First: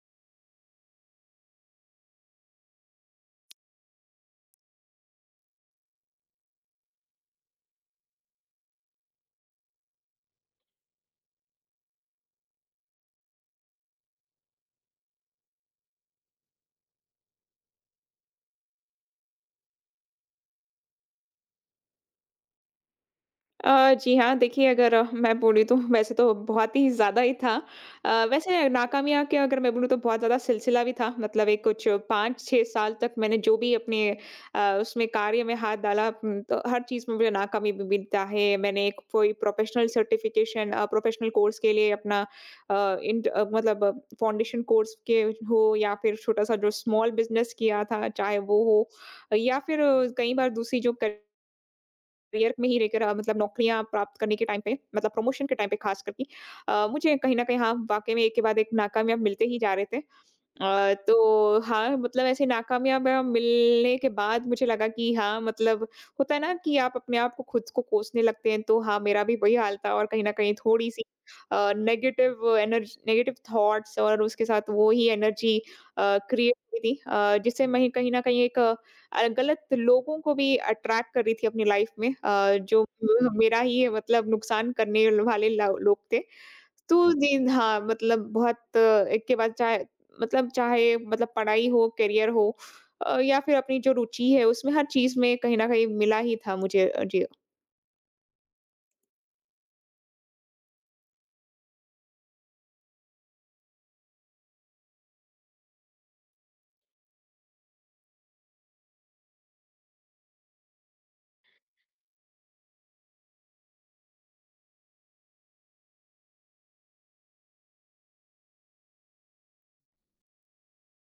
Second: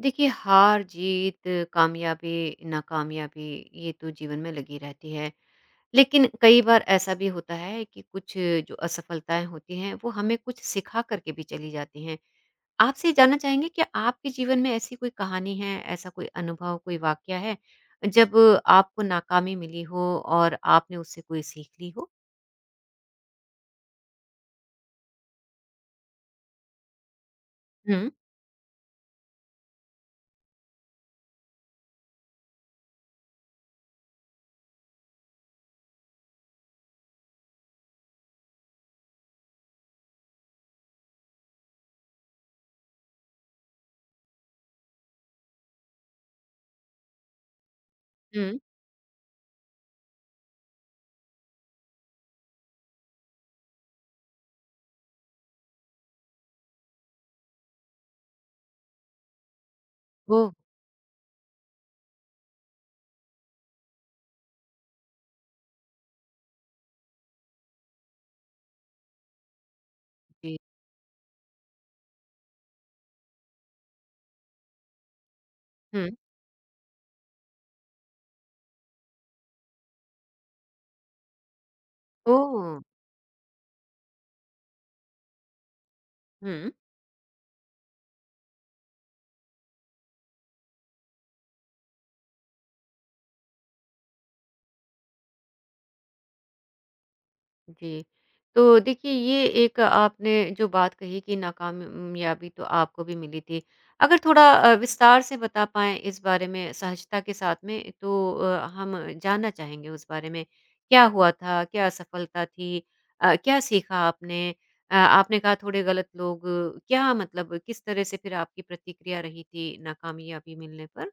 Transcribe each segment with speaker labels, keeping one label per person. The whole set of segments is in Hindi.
Speaker 1: देखिए हार जीत कामयाबी नाकामयाबी ये तो जीवन में लगी रहती है। लेकिन कई बार ऐसा भी होता है कि कुछ जो असफलताएं होती हैं वो हमें कुछ सिखा करके भी चली जाती हैं। आपसे ये जानना चाहेंगे कि आपके जीवन में ऐसी कोई कहानी है, ऐसा कोई अनुभव, कोई वाकया है जब आपको नाकामी मिली हो और आपने उससे कोई सीख ली हो।
Speaker 2: जी हाँ, देखिए अगर मैं बोलूँ तो वैसे तो बहुत ही ज़्यादा ही था।
Speaker 1: हम्म।
Speaker 2: वैसे नाकामयाब के अगर मैं बोलूँ तो बहुत ज़्यादा सिलसिला भी था। मतलब एक कुछ 5-6 साल तक मैंने जो भी अपने उसमें कार्य में हाथ डाला तो हर चीज़ में मुझे नाकामी भी मिलता है। मैंने एक कोई प्रोफ़ेशनल सर्टिफ़िकेशन प्रोफ़ेशनल कोर्स के लिए अपना मतलब फाउंडेशन कोर्स के हो या फिर छोटा-सा जो स्मॉल बिज़नेस किया था, चाहे
Speaker 1: हम्म।
Speaker 2: वो हो या फिर कई बार दूसरी जो कर करियर में ही लेकर मतलब नौकरियाँ प्राप्त करने के टाइम पे मतलब प्रमोशन के टाइम पे खास करके मुझे कहीं न कहीं हाँ, वाक़ई में एक के बाद एक नाकामयाब मिलते ही जा रहे थे।
Speaker 1: ओ।
Speaker 2: तो हाँ, मतलब ऐसे नाकामयाब मिलने के बाद मुझे लगा कि हाँ, मतलब होता है ना कि आप अपने आप को खुद को कोसने लगते हैं, तो हाँ, मेरा भी वही हाल था और कहीं न कहीं
Speaker 1: जी।
Speaker 2: थोड़ी-सी नेगेटिव थॉट्स और उसके साथ वो ही एनर्जी
Speaker 1: हम्म।
Speaker 2: क्रिएट हुई थी जिससे मैं कहीं न कहीं गलत लोगों को भी अट्रैक्ट कर रही थी अपनी लाइफ़ में
Speaker 1: ओ।
Speaker 2: जो मेरा ही मतलब नुकसान करने वाले ला लोग थे।
Speaker 1: हम्म।
Speaker 2: तो जी, हाँ, मतलब बहुत एक के बाद चाहे मतलब पढ़ाई हो, करियर हो या फिर अपनी जो रुचि है उसमें हर चीज़ में कहीं न कहीं मिला ही था मुझे। जी।
Speaker 1: जी। तो देखिए ये एक आपने जो बात कही कि नाकामयाबी तो आपको भी मिली थी। अगर थोड़ा विस्तार से बता पाएँ इस बारे में सहजता के साथ में तो हम जानना चाहेंगे उस बारे में। क्या हुआ था? क्या असफलता थी? क्या सीखा आपने? आपने कहा थोड़े गलत लोग, क्या मतलब? किस तरह से फिर आपकी प्रतिक्रिया रही थी नाकामयाबी मिलने पर?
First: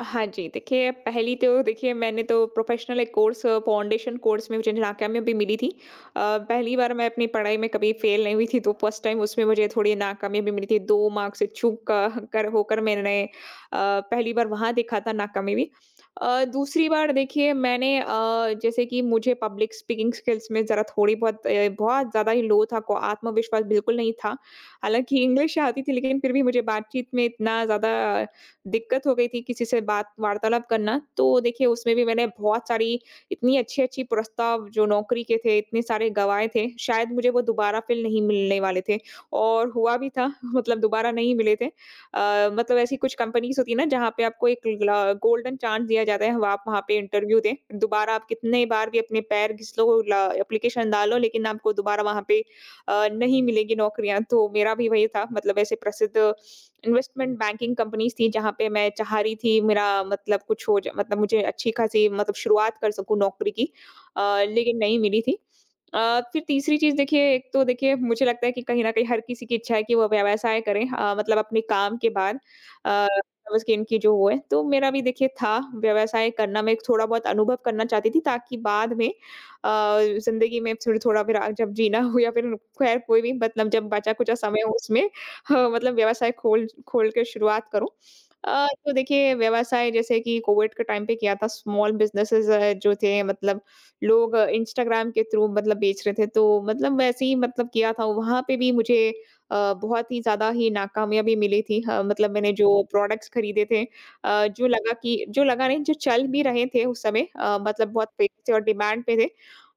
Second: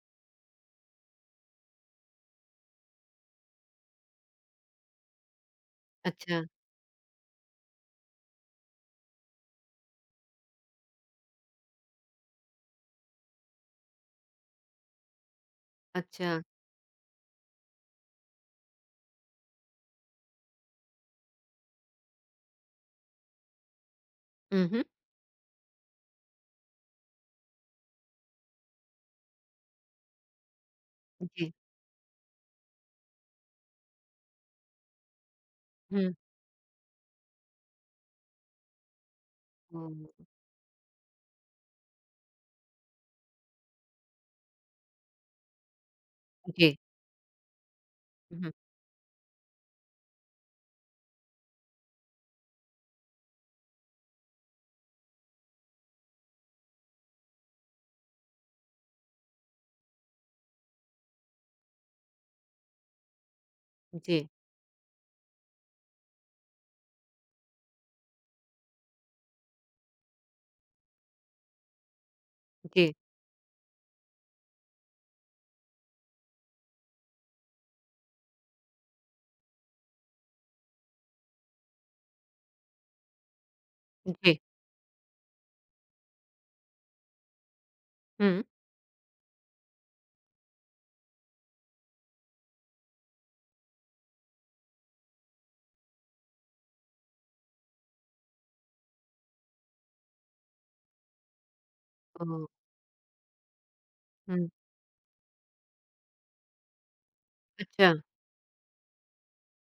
Speaker 2: हाँ जी, देखिए पहली तो देखिए मैंने तो प्रोफ़ेशनल एक कोर्स फाउंडेशन कोर्स में मुझे नाकामी भी मिली थी।
Speaker 1: अच्छा।
Speaker 2: पहली बार मैं अपनी पढ़ाई में कभी फ़ेल नहीं हुई थी तो फर्स्ट टाइम उसमें मुझे थोड़ी नाकामयाबी मिली थी। 2 मार्क्स से चूक क कर होकर मैंने पहली बार वहाँ देखा था नाकामयाबी।
Speaker 1: अच्छा।
Speaker 2: दूसरी बार देखिए मैंने जैसे कि मुझे पब्लिक स्पीकिंग स्किल्स में ज़रा थोड़ी बहुत बहुत ज़्यादा ही लो था को आत्मविश्वास बिल्कुल नहीं था।
Speaker 1: हुँ, हुँ।
Speaker 2: हालाँकि इंग्लिश आती थी लेकिन फिर भी मुझे बातचीत में इतना ज़्यादा दिक्कत हो गई थी किसी से बात वार्तालाप करना, तो
Speaker 1: जी।
Speaker 2: देखिए उसमें भी मैंने बहुत सारी इतनी अच्छी-अच्छी प्रस्ताव जो नौकरी के थे, इतने सारे
Speaker 1: हुँ।
Speaker 2: गँवाए थे, शायद मुझे वो दोबारा फिर नहीं मिलने वाले थे और
Speaker 1: ओह!
Speaker 2: हुआ भी था मतलब दोबारा नहीं मिले थे। मतलब ऐसी कुछ कंपनीज़ होती है ना जहाँ पे आपको एक ला गोल्डन चांस दिया जाता है, आप
Speaker 1: जी।
Speaker 2: वहाँ पे इंटरव्यू दें, दोबारा आप
Speaker 1: हुँ, हुँ।
Speaker 2: कितने बार भी अपने पैर घिस लो, ला एप्लीकेशन डालो लेकिन आपको दोबारा वहाँ पे नहीं मिलेगी नौकरियाँ, तो मेरा भी वही था मतलब ऐसे प्रसिद्ध इन्वेस्टमेंट बैंकिंग कंपनीज़ थी जहाँ पे मैं चाह रही थी मेरा मतलब कुछ हो जा मतलब मुझे अच्छी खासी मतलब शुरुआत कर सकूँ नौकरी की अ,
Speaker 1: जी,
Speaker 2: लेकिन नहीं मिली थी। फिर तीसरी चीज़ देखिए एक तो देखिए मुझे लगता है कि कहीं न कहीं हर किसी की इच्छा है कि वो व्यवसाय करें मतलब अपने काम के बाद
Speaker 1: जी,
Speaker 2: अ, उसकी इनकी जो वो है, तो मेरा भी देखिए था व्यवसाय करना, मैं एक थोड़ा बहुत अनुभव करना चाहती थी ताकि बाद में ज़िंदगी में फिर थोड़ा फिर जब जीना हो या फिर खैर कोई भी मतलब जब बचा-खुचा
Speaker 1: जी।
Speaker 2: समय हो उसमें ह मतलब व्यवसाय खोल खोल के शुरुआत करूँ।
Speaker 1: हुँ।
Speaker 2: तो देखिए व्यवसाय जैसे कि कोविड के टाइम पे किया था स्मॉल बिज़नेसेज़ जो थे मतलब लोग इंस्टाग्राम के थ्रू मतलब बेच रहे थे। तो मतलब वैसे ही मतलब किया था वहाँ पे भी मुझे अ, बहुत ही ज़्यादा ही नाकामयाबी मिली थी। ह मतलब
Speaker 1: ओह!
Speaker 2: मैंने जो प्रोडक्ट्स खरीदे थे
Speaker 1: हुँ।
Speaker 2: जो लगा नहीं जो चल भी रहे थे उस समय मतलब
Speaker 1: अच्छा।
Speaker 2: बहुत फेमस थे और डिमांड पे थे।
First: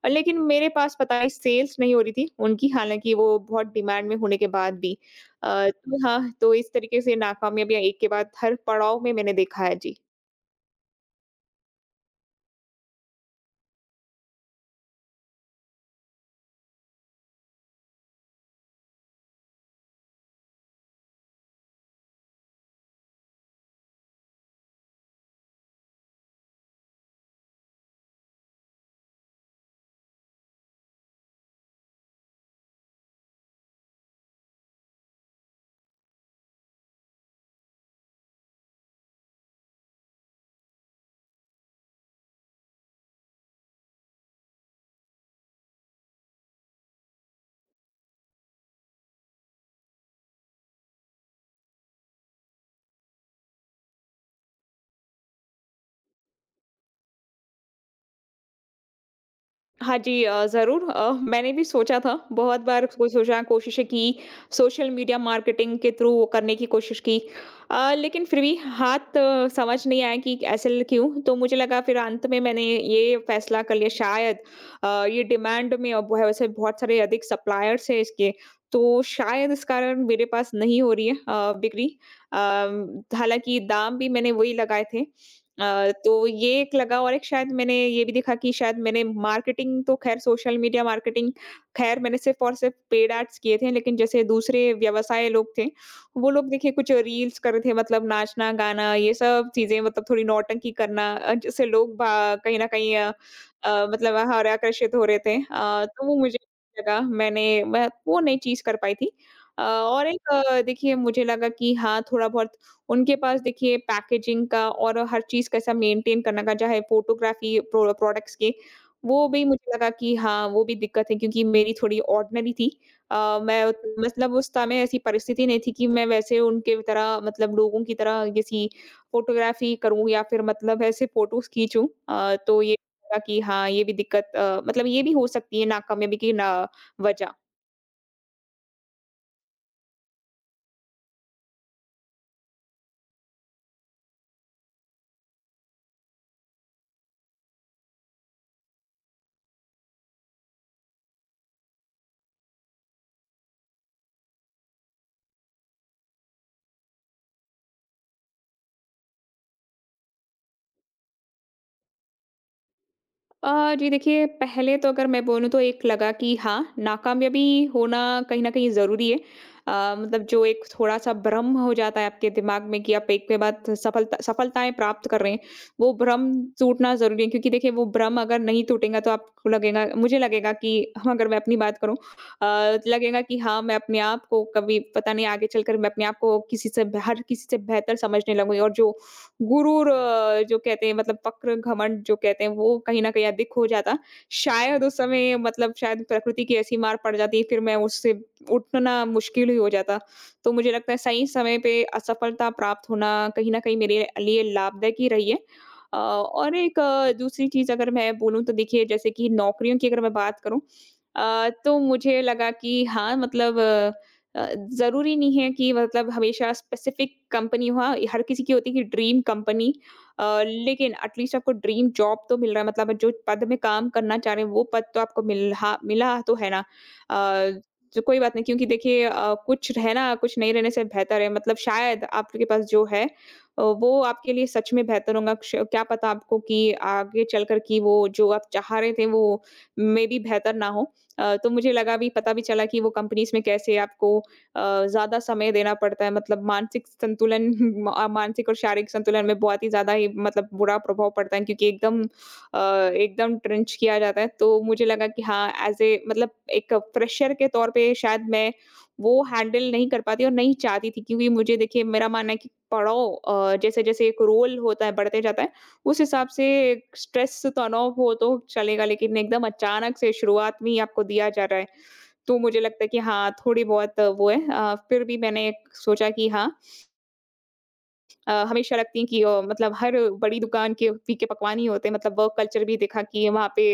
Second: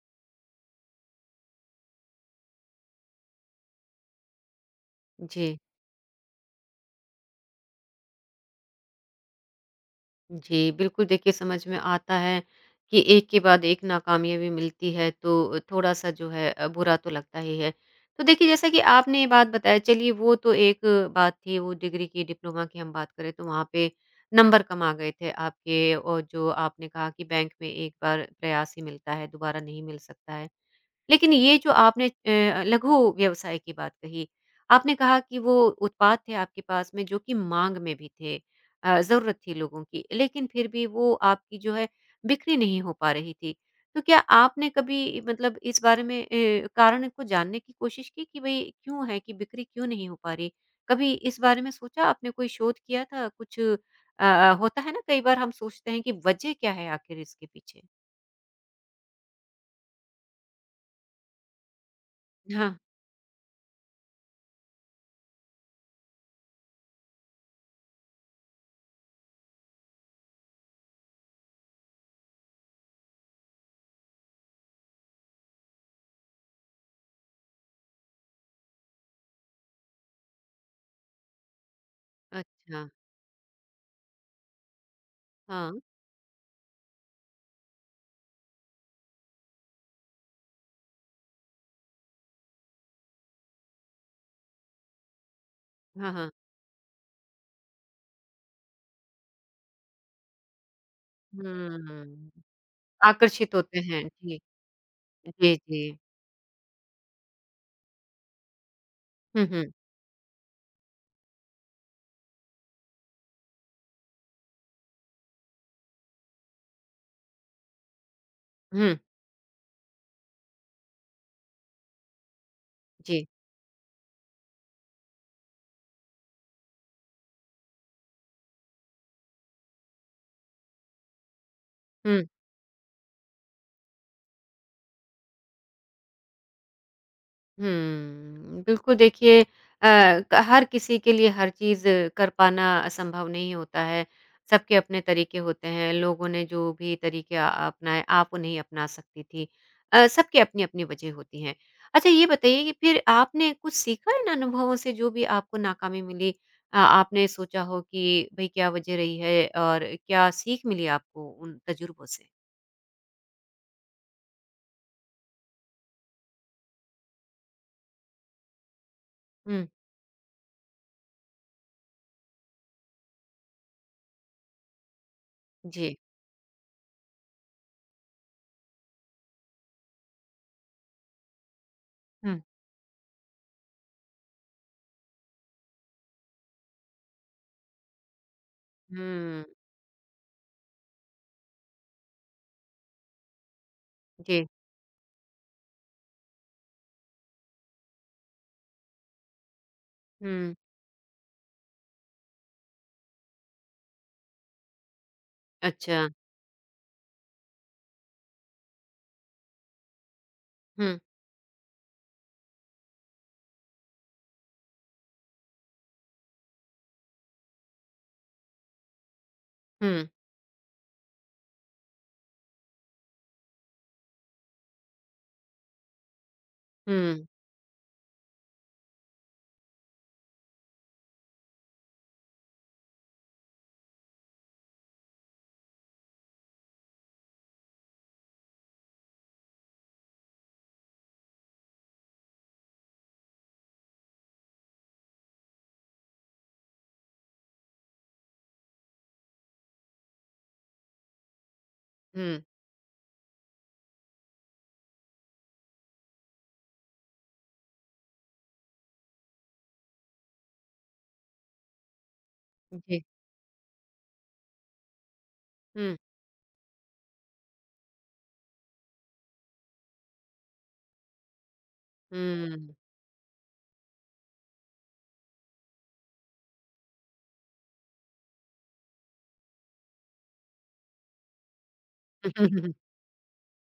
Speaker 2: और लेकिन मेरे पास पता नहीं सेल्स नहीं हो रही थी उनकी हालाँकि वो बहुत डिमांड में होने के बाद भी।
Speaker 1: जी।
Speaker 2: तो हाँ, तो इस तरीके से नाकामयाबियाँ एक के बाद हर पड़ाव में मैंने देखा है। जी।
Speaker 1: जी, बिल्कुल। देखिए समझ में आता है कि एक के बाद एक नाकामयाबी मिलती है तो थोड़ा-सा जो है बुरा तो लगता ही है। तो देखिए जैसा कि आपने ये बात बताया, चलिए वो तो एक बात थी, वो डिग्री की डिप्लोमा की हम बात करें तो वहाँ पे नंबर कम आ गए थे आपके, और जो आपने कहा कि बैंक में एक बार प्रयास ही मिलता है, दोबारा नहीं मिल सकता है। लेकिन ये जो आपने लघु व्यवसाय की बात कही, आपने कहा कि वो उत्पाद थे आपके पास में जो कि माँग में भी थे, ज़रूरत थी लोगों की, लेकिन फिर भी वो आपकी जो है बिक्री नहीं हो पा रही थी। तो क्या आपने कभी मतलब इस बारे में कारण को जानने की कोशिश की कि भई क्यों है कि बिक्री क्यों नहीं हो पा रही? कभी इस बारे में सोचा आपने? कोई शोध किया था? होता है ना, कई बार हम सोचते हैं कि वजह क्या है आखिर इसके पीछे?
Speaker 2: हाँ जी, ज़रूर मैंने भी सोचा था बहुत
Speaker 1: हाँ।
Speaker 2: बार को सोचा कोशिशें की सोशल मीडिया मार्केटिंग के थ्रू वो करने की कोशिश की लेकिन फिर भी हाथ समझ नहीं आया कि क्यों तो मुझे लगा फिर अंत में मैंने ये फैसला कर लिया शायद ये डिमांड में और वैसे बहुत सारे अधिक सप्लायर्स हैं इसके तो शायद इस कारण मेरे पास नहीं हो रही है बिक्री।
Speaker 1: अच्छा।
Speaker 2: हालांकि दाम भी मैंने वही लगाए थे
Speaker 1: हाँ,
Speaker 2: तो ये एक लगा और एक शायद मैंने ये भी देखा कि शायद मैंने मार्केटिंग तो ख़ैर सोशल मीडिया मार्केटिंग ख़ैर मैंने सिर्फ़ और सिर्फ़ पेड एड्स किए थे, लेकिन जैसे दूसरे व्यवसाय लोग थे,
Speaker 1: हाँ,
Speaker 2: वो
Speaker 1: हाँ।
Speaker 2: लोग देखिए कुछ रील्स कर रहे थे मतलब नाचना, गाना ये सब चीज़ें मतलब थोड़ी नौटंकी करना जिससे लोग बा
Speaker 1: हुँ,
Speaker 2: कहीं न कहीं
Speaker 1: आकर्षित होते हैं।
Speaker 2: मतलब
Speaker 1: जी,
Speaker 2: हर आकर्षित हो रहे थे।
Speaker 1: जी, जी।
Speaker 2: तो वो मुझे लगा मैं वो नहीं चीज़ कर पाई थी।
Speaker 1: हुँ,
Speaker 2: अ,
Speaker 1: हुँ।
Speaker 2: और एक अ, देखिए मुझे लगा कि हाँ, थोड़ा बहुत उनके पास देखिए पैकेजिंग का और हर चीज़ कैसा मेंटेन करना का चाहे फ़ोटोग्राफ़ी प्रोडक्ट्स के,
Speaker 1: हुँ,
Speaker 2: वो भी मुझे लगा कि हाँ, वो भी दिक्कत है क्योंकि मेरी थोड़ी ऑर्डिनरी थी।
Speaker 1: जी,
Speaker 2: मैं उत मतलब उस समय ऐसी परिस्थिति नहीं थी कि मैं वैसे उनके तरह मतलब लोगों की तरह किसी फ़ोटोग्राफ़ी करूँ या फिर मतलब ऐसे फ़ोटोज़ खींचूँ।
Speaker 1: हुँ।
Speaker 2: तो ये लगा कि हाँ, ये भी दिक्कत मतलब ये भी हो सकती है नाकामयाबी की ना वजह।
Speaker 1: हुँ, बिल्कुल। देखिए अ, क हर किसी के लिए हर चीज़ कर पाना संभव नहीं होता है। सबके अपने तरीके होते हैं, लोगों ने जो भी तरीके अपनाए आप वो नहीं अपना सकती थी। सबकी अपनी-अपनी वजह होती हैं। अच्छा ये बताइए कि फिर आपने कुछ सीखा इन अनुभवों से जो भी आपको नाकामी मिली? आपने सोचा हो कि भई क्या वजह रही है और क्या सीख मिली आपको उन तजुर्बों से?
Speaker 2: जी देखिए, पहले तो अगर मैं बोलूँ तो एक लगा कि हाँ, नाकामयाबी होना कहीं न कहीं ज़रूरी है।
Speaker 1: हुँ,
Speaker 2: अ, मतलब जो एक थोड़ा-सा भ्रम हो जाता है आपके दिमाग में कि आप एक के बाद सफलताएँ प्राप्त कर रहे हैं, वो
Speaker 1: जी।
Speaker 2: भ्रम टूटना ज़रूरी है क्योंकि देखिए वो भ्रम अगर नहीं टूटेगा तो आपको लगेगा मुझे लगेगा कि हाँ, अगर मैं अपनी बात करूँ
Speaker 1: हुँ,
Speaker 2: लगेगा कि हाँ, मैं अपने आप को कभी पता नहीं आगे चलकर मैं अपने आप को किसी से हर किसी से बेहतर समझने लगूँगी और जो
Speaker 1: हुँ,
Speaker 2: गुरूर जो कहते हैं मतलब पक्र घमंड जो कहते हैं वो कहीं न कहीं अधिक हो जाता।
Speaker 1: जी,
Speaker 2: शायद उस समय मतलब शायद प्रकृति की ऐसी मार पड़ जाती फिर मैं उससे उठना मुश्किल ही हो जाता। तो
Speaker 1: हुँ,
Speaker 2: मुझे लगता है सही समय पे असफलता प्राप्त होना कहीं न कहीं मेरे लिए लाभदायक ही रही है। अ,
Speaker 1: अच्छा।
Speaker 2: और एक अ, दूसरी चीज़ अगर मैं बोलूँ तो देखिए जैसे कि नौकरियों की अगर मैं बात करूँ
Speaker 1: हुँ,
Speaker 2: तो मुझे लगा कि हाँ मतलब अ, ज़रूरी नहीं है कि मतलब हमेशा स्पेसिफिक कंपनी हो हाँ, हर किसी की होती है कि ड्रीम कंपनी
Speaker 1: हुँ।
Speaker 2: लेकिन एटलीस्ट आपको ड्रीम जॉब तो मिल रहा है मतलब जो पद में काम करना चाह रहे हैं वो पद तो आपको मिला मिला तो है ना।
Speaker 1: हुँ,
Speaker 2: अ, तो कोई बात नहीं क्योंकि देखिए कुछ रहना कुछ नहीं रहने से बेहतर है मतलब शायद आपके पास जो है वो आपके लिए सच में बेहतर होगा क्या पता आपको कि आगे चलकर कि वो जो आप चाह रहे थे वो मे बी बेहतर ना हो। तो मुझे लगा भी पता भी चला कि वो कंपनीज में कैसे आपको ज़्यादा समय देना पड़ता है मतलब मानसिक संतुलन मानसिक और शारीरिक संतुलन में बहुत ही ज़्यादा ही मतलब बुरा प्रभाव पड़ता है क्योंकि
Speaker 1: हुँ,
Speaker 2: एकदम ट्रेंच किया जाता है। तो मुझे लगा कि हाँ, एज़ ए मतलब एक फ्रेशर के तौर पे शायद मैं वो हैंडल नहीं कर पाती और नहीं चाहती थी क्योंकि मुझे देखिए मेरा मानना है कि
Speaker 1: जी,
Speaker 2: पड़ाव जैसे-जैसे एक रोल होता है, बढ़ते जाता है,
Speaker 1: हुँ,
Speaker 2: उस हिसाब से स्ट्रेस तनाव हो तो चलेगा, लेकिन एकदम अचानक से शुरुआत में ही आपको दिया जा रहा है। तो मुझे
Speaker 1: हुँ।
Speaker 2: लगता है कि हाँ, थोड़ी बहुत वो है फिर भी मैंने सोचा कि हाँ हमेशा रखती हैं कि मतलब हर बड़ी दुकान के फीके पकवान ही होते हैं। मतलब वर्क कल्चर भी देखा कि वहाँ पे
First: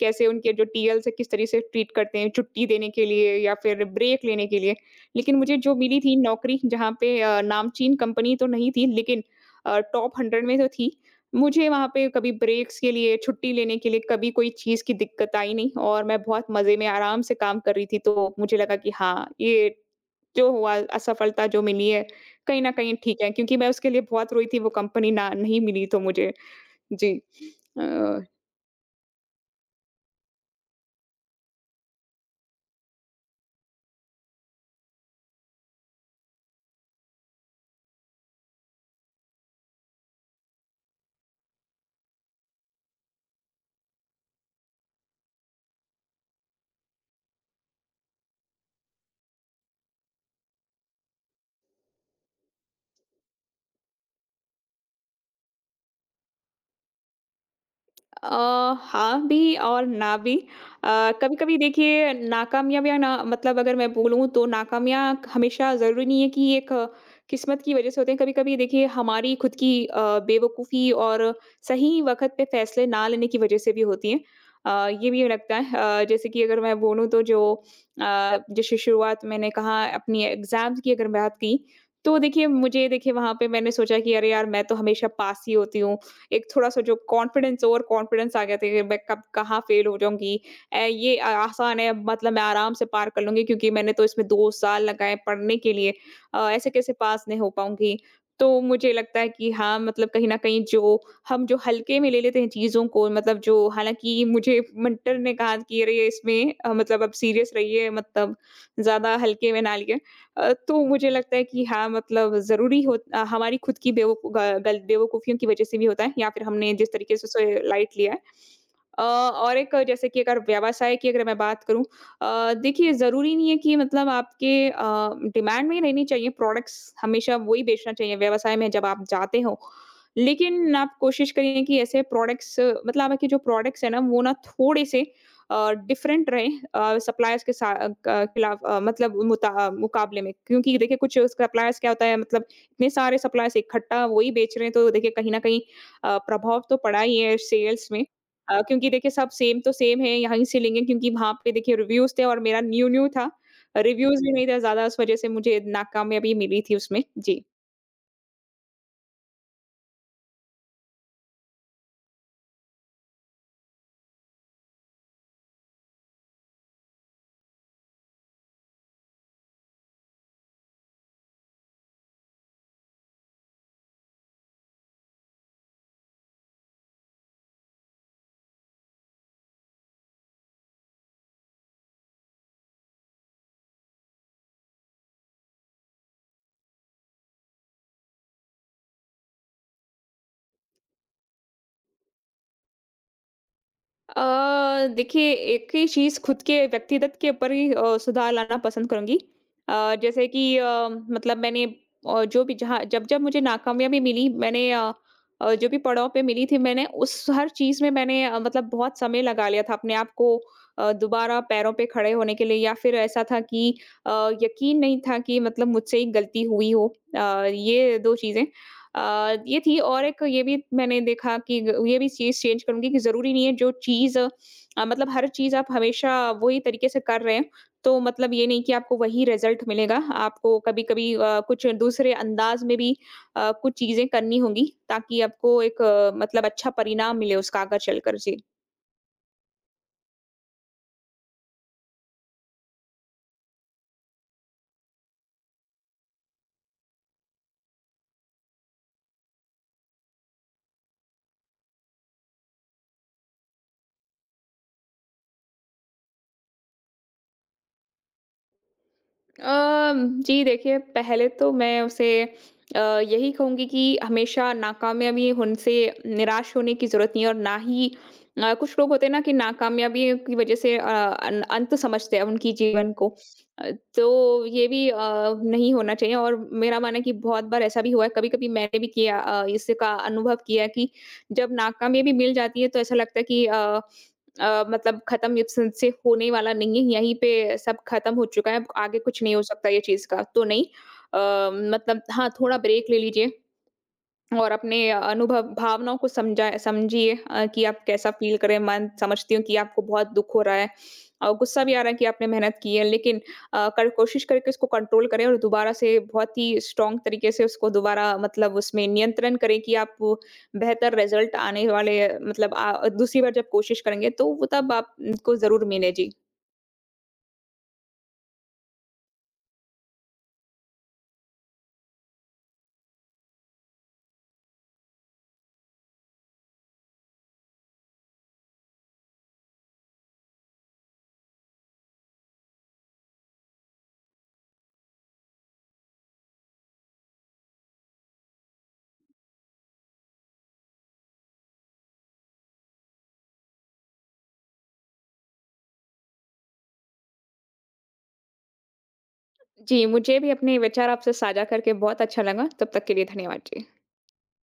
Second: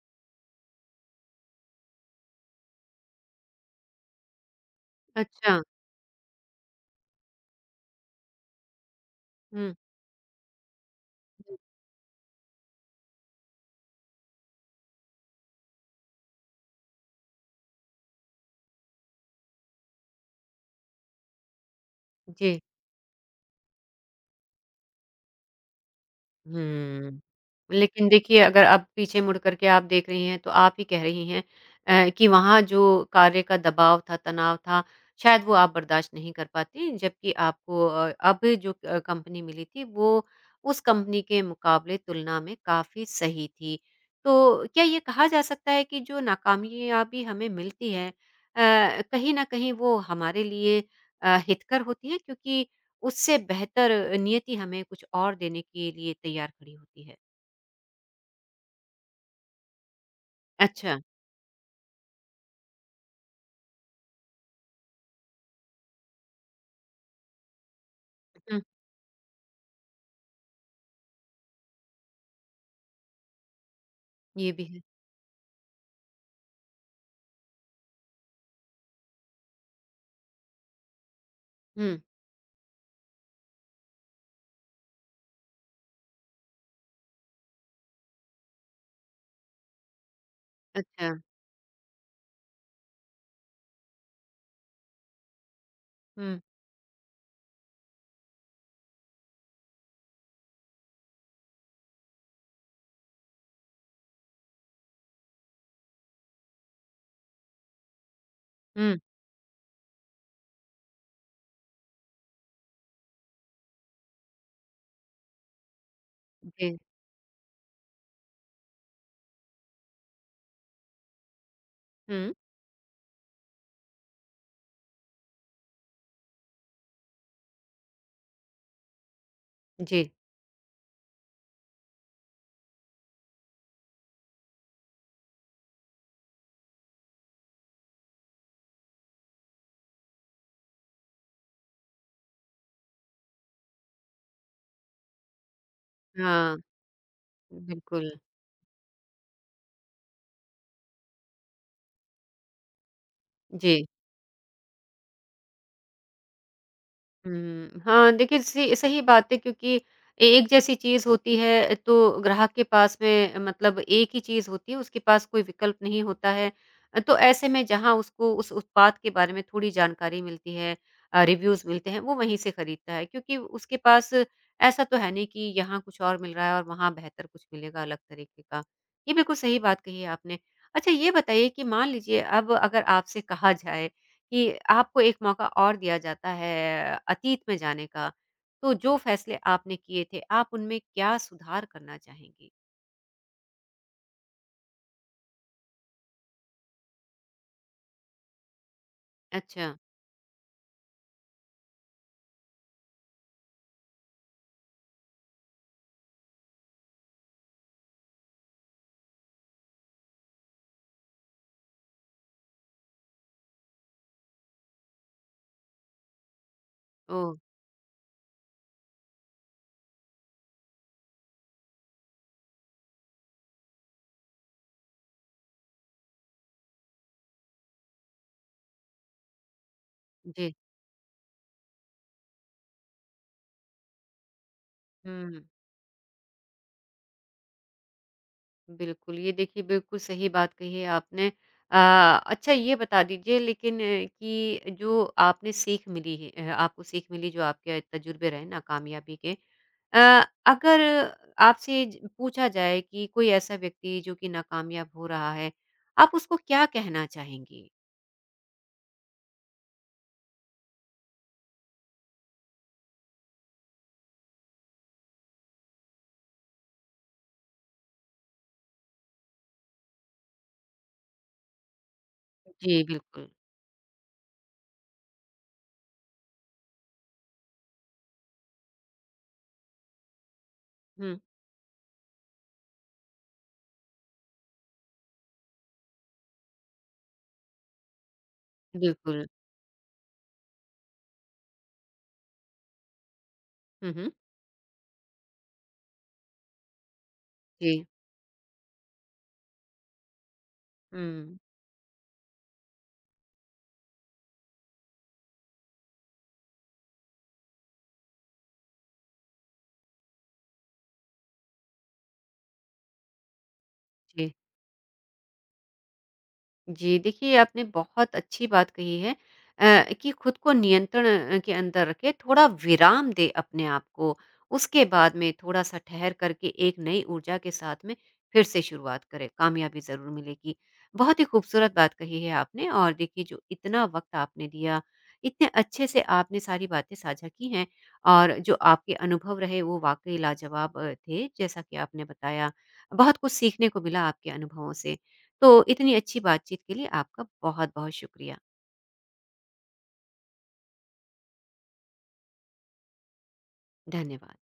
Speaker 2: कैसे उनके जो टीएल्स हैं किस तरह से ट्रीट करते हैं, छुट्टी देने के लिए या फिर ब्रेक लेने के लिए। लेकिन मुझे
Speaker 1: अच्छा,
Speaker 2: जो मिली थी नौकरी जहाँ पे नामचीन कंपनी तो नहीं थी लेकिन
Speaker 1: हुँ,
Speaker 2: टॉप 100 में तो थी।
Speaker 1: हुँ,
Speaker 2: मुझे वहाँ पे कभी ब्रेक्स के लिए, छुट्टी लेने के लिए कभी कोई चीज़ की दिक्कत आई नहीं और मैं बहुत मज़े में आराम से काम कर रही थी। तो मुझे लगा कि हाँ, ये जो हुआ असफलता जो मिली है
Speaker 1: जी।
Speaker 2: कहीं न कहीं ठीक है, क्योंकि मैं उसके लिए बहुत रोई थी वो कंपनी ना नहीं मिली तो मुझे। जी।
Speaker 1: हुँ। लेकिन
Speaker 2: अ
Speaker 1: देखिए, अगर अब पीछे मुड़ कर के आप देख रही हैं, तो आप ही कह रही हैं कि वहाँ जो कार्य का दबाव था, तनाव था, शायद वो आप बर्दाश्त नहीं कर पाती, जबकि आपको अब जो कंपनी मिली थी, वो उस कंपनी के मुकाबले तुलना में काफ़ी सही थी। तो क्या ये कहा जा सकता है कि जो नाकामयाबी हमें मिलती है, कहीं न कहीं वो हमारे लिए हितकर होती है? क्योंकि उससे बेहतर नियति हमें कुछ और देने के लिए तैयार खड़ी होती है।
Speaker 2: अ, हाँ भी और ना भी।
Speaker 1: अच्छा।
Speaker 2: कभी-कभी देखिए नाकामयाबियाँ ना मतलब अगर मैं बोलूँ तो नाकामयाँ हमेशा ज़रूरी नहीं है कि एक, किस्मत की वज़ह से होते हैं। कभी-कभी
Speaker 1: हुँ,
Speaker 2: देखिए हमारी खुद की बेवकूफ़ी और सही वक़्त पे फ़ैसले ना लेने की वज़ह से भी होती हैं।
Speaker 1: ये भी है।
Speaker 2: ये भी लगता है जैसे कि अगर मैं बोलूँ तो जैसे शुरुआत मैंने कहा अपनी एग्ज़ाम्स की अगर बात की,
Speaker 1: हुँ,
Speaker 2: तो देखिए वहाँ पे मैंने सोचा कि अरे यार मैं तो हमेशा पास ही होती हूँ। एक थोड़ा-सा जो कॉन्फिडेंस ओवर कॉन्फिडेंस आ गया था कि मैं कब कहाँ फेल हो जाऊँगी।
Speaker 1: अच्छा।
Speaker 2: ये आसान है मतलब मैं आराम से पार कर लूँगी क्योंकि मैंने तो इसमें 2 साल लगाए पढ़ने के लिए।
Speaker 1: हुँ,
Speaker 2: ऐसे कैसे पास नहीं हो पाऊँगी। तो मुझे लगता है कि हाँ, मतलब कहीं न कहीं जो हम जो हल्के में ले लेते हैं चीज़ों को मतलब जो हालाँकि मुझे मेंटर ने कहा कि अरे! इसमें मतलब अब सीरियस रहिए मतलब
Speaker 1: हुँ,
Speaker 2: ज़्यादा हल्के में ना लिए। तो मुझे लगता है कि हाँ मतलब ज़रूरी हो हमारी खुद की बेवकू ग गल बेवकूफ़ियों की वज़ह से भी होता है या फिर हमने
Speaker 1: जी।
Speaker 2: जिस तरीके से उसे लाइट लिया है। और एक जैसे कि अगर व्यवसाय की अगर मैं बात करूँ
Speaker 1: हुँ,
Speaker 2: देखिए ज़रूरी नहीं है कि मतलब डिमांड में ही रहनी चाहिए प्रोडक्ट्स हमेशा वही बेचना चाहिए व्यवसाय में जब आप जाते हो।
Speaker 1: जी।
Speaker 2: लेकिन आप कोशिश करिए कि ऐसे प्रोडक्ट्स मतलब आपके जो प्रोडक्ट्स हैं ना वो ना थोड़े-से डिफरेंट रहे सप्लायर्स के सा अ, क खिलाफ अ, मतलब मुता अ, मुकाबले में। क्योंकि देखिए कुछ सप्लायर्स क्या होता है मतलब इतने सारे सप्लायर्स इकट्ठा वही बेच रहे हैं तो देखिए कहीं न कहीं
Speaker 1: हाँ,
Speaker 2: प्रभाव तो पड़ा ही है सेल्स में।
Speaker 1: बिल्कुल।
Speaker 2: क्योंकि देखिए सब सेम तो सेम है, यहीं से लेंगे क्योंकि वहाँ पे देखिए रिव्यूज़ थे और मेरा न्यू-न्यू था।
Speaker 1: जी।
Speaker 2: रिव्यूज़ भी नहीं था ज़्यादा, उस वज़ह से मुझे नाकामयाबी मिली थी उसमें। जी।
Speaker 1: हुँ, हाँ, देखिए सी सही बात है क्योंकि ए एक जैसी चीज़ होती है तो ग्राहक के पास में मतलब एक ही चीज़ होती है, उसके पास कोई विकल्प नहीं होता है। तो ऐसे में जहाँ उसको उस उत्पाद के बारे में थोड़ी जानकारी मिलती है, रिव्यूज़ मिलते हैं, वो वहीं से खरीदता है क्योंकि उसके पास ऐसा तो है नहीं कि यहाँ कुछ और मिल रहा है और वहाँ बेहतर कुछ मिलेगा अलग तरीके का। ये बिल्कुल सही बात कही है आपने। अच्छा ये बताइए कि मान लीजिए अब अगर आपसे कहा जाए कि आपको एक मौका और दिया जाता है अतीत में जाने का, तो जो फैसले आपने किए थे, आप उनमें क्या सुधार करना चाहेंगी?
Speaker 2: देखिए एक ही चीज़ खुद के व्यक्तिगत के ऊपर ही सुधार लाना पसंद करूँगी।
Speaker 1: अच्छा।
Speaker 2: अ, जैसे कि अ, मतलब मैंने जो भी जहाँ जब-जब मुझे नाकामयाबी मिली जो भी पड़ाव पे मिली थी मैंने उस हर चीज़ में मैंने मतलब बहुत समय लगा लिया था अपने आप को दोबारा पैरों पे खड़े होने के लिए या फिर ऐसा था कि अ, यकीन नहीं था कि मतलब मुझसे ही गलती हुई हो। अ,
Speaker 1: ओह!
Speaker 2: ये 2 चीज़ें। ये थी और एक ये भी मैंने देखा कि ग ये भी चीज़ चेंज करूँगी कि ज़रूरी नहीं है जो चीज़ मतलब हर चीज़ आप हमेशा वही तरीके से कर रहे हैं, तो मतलब ये नहीं कि आपको वही रिज़ल्ट मिलेगा।
Speaker 1: जी।
Speaker 2: आपको कभी-कभी कुछ दूसरे अंदाज़ में भी कुछ चीज़ें करनी होंगी, ताकि
Speaker 1: हुँ,
Speaker 2: आपको एक अच्छा परिणाम मिले उसका आगे चलकर। जी।
Speaker 1: बिल्कुल, ये देखिए बिल्कुल सही बात कही है आपने। अच्छा ये बता दीजिए लेकिन कि जो आपने सीख मिली है, आपको सीख मिली जो आपके तजुर्बे रहे नाकामयाबी के, अ, अगर आपसे ज पूछा जाए कि कोई ऐसा व्यक्ति जो कि नाकामयाब हो रहा है, आप उसको क्या कहना चाहेंगी?
Speaker 2: जी देखिए पहले तो मैं उसे यही कहूँगी कि हमेशा नाकामयाबी उनसे निराश होने की ज़रूरत नहीं है और ना ही कुछ लोग होते हैं ना कि नाकामयाबी की वज़ह से अ, अन अंत समझते हैं उनकी
Speaker 1: जी,
Speaker 2: जीवन को।
Speaker 1: बिल्कुल।
Speaker 2: अ, तो ये भी नहीं होना चाहिए और मेरा मानना है कि बहुत बार ऐसा भी हुआ है, कभी-कभी मैंने भी इसका अनुभव किया है कि
Speaker 1: हुँ,
Speaker 2: जब नाकामयाबी मिल जाती है तो ऐसा लगता है कि मतलब खत्म ये सिन से होने वाला नहीं है, यहीं पे सब खत्म हो चुका है, अब आगे कुछ
Speaker 1: बिल्कुल।
Speaker 2: नहीं हो सकता ये चीज़ का, तो नहीं। अ, मतलब हाँ, थोड़ा ब्रेक ले लीजिए
Speaker 1: हुँ, हुँ।
Speaker 2: और अपने अनुभव भावनाओं को समझा समझिए कि आप
Speaker 1: जी।
Speaker 2: कैसा फ़ील कर रहे हैं, मैं समझती हूँ कि आपको बहुत दुःख हो रहा है और
Speaker 1: हुँ,
Speaker 2: गुस्सा भी आ रहा है कि आपने मेहनत की है, लेकिन अ, कर कोशिश करके उसको कंट्रोल करें और दोबारा से बहुत ही स्ट्रॉन्ग तरीके से उसको दोबारा मतलब उसमें नियंत्रण करें कि आप वो बेहतर रिज़ल्ट आने वाले दूसरी बार जब कोशिश करेंगे, तो
Speaker 1: जी।
Speaker 2: वो तब आपको ज़रूर मिले। जी।
Speaker 1: जी, देखिए आपने बहुत अच्छी बात कही है कि खुद को नियंत्रण के अंदर रखें, थोड़ा विराम दें अपने आप को। उसके बाद में थोड़ा-सा ठहर करके एक नई ऊर्जा के साथ में फिर से शुरुआत करें, कामयाबी ज़रूर मिलेगी। बहुत ही खूबसूरत बात कही है आपने। और देखिए जो इतना वक़्त आपने दिया, इतने अच्छे से आपने सारी बातें साझा की हैं और जो आपके अनुभव रहे वो वाक़ई लाजवाब थे, जैसा कि आपने बताया। बहुत कुछ सीखने को मिला आपके अनुभवों से। तो इतनी अच्छी बातचीत के लिए आपका बहुत-बहुत शुक्रिया।
Speaker 2: जी, मुझे भी अपने विचार आपसे साझा करके बहुत अच्छा लगा। तब तक के लिए धन्यवाद जी।
Speaker 1: धन्यवाद।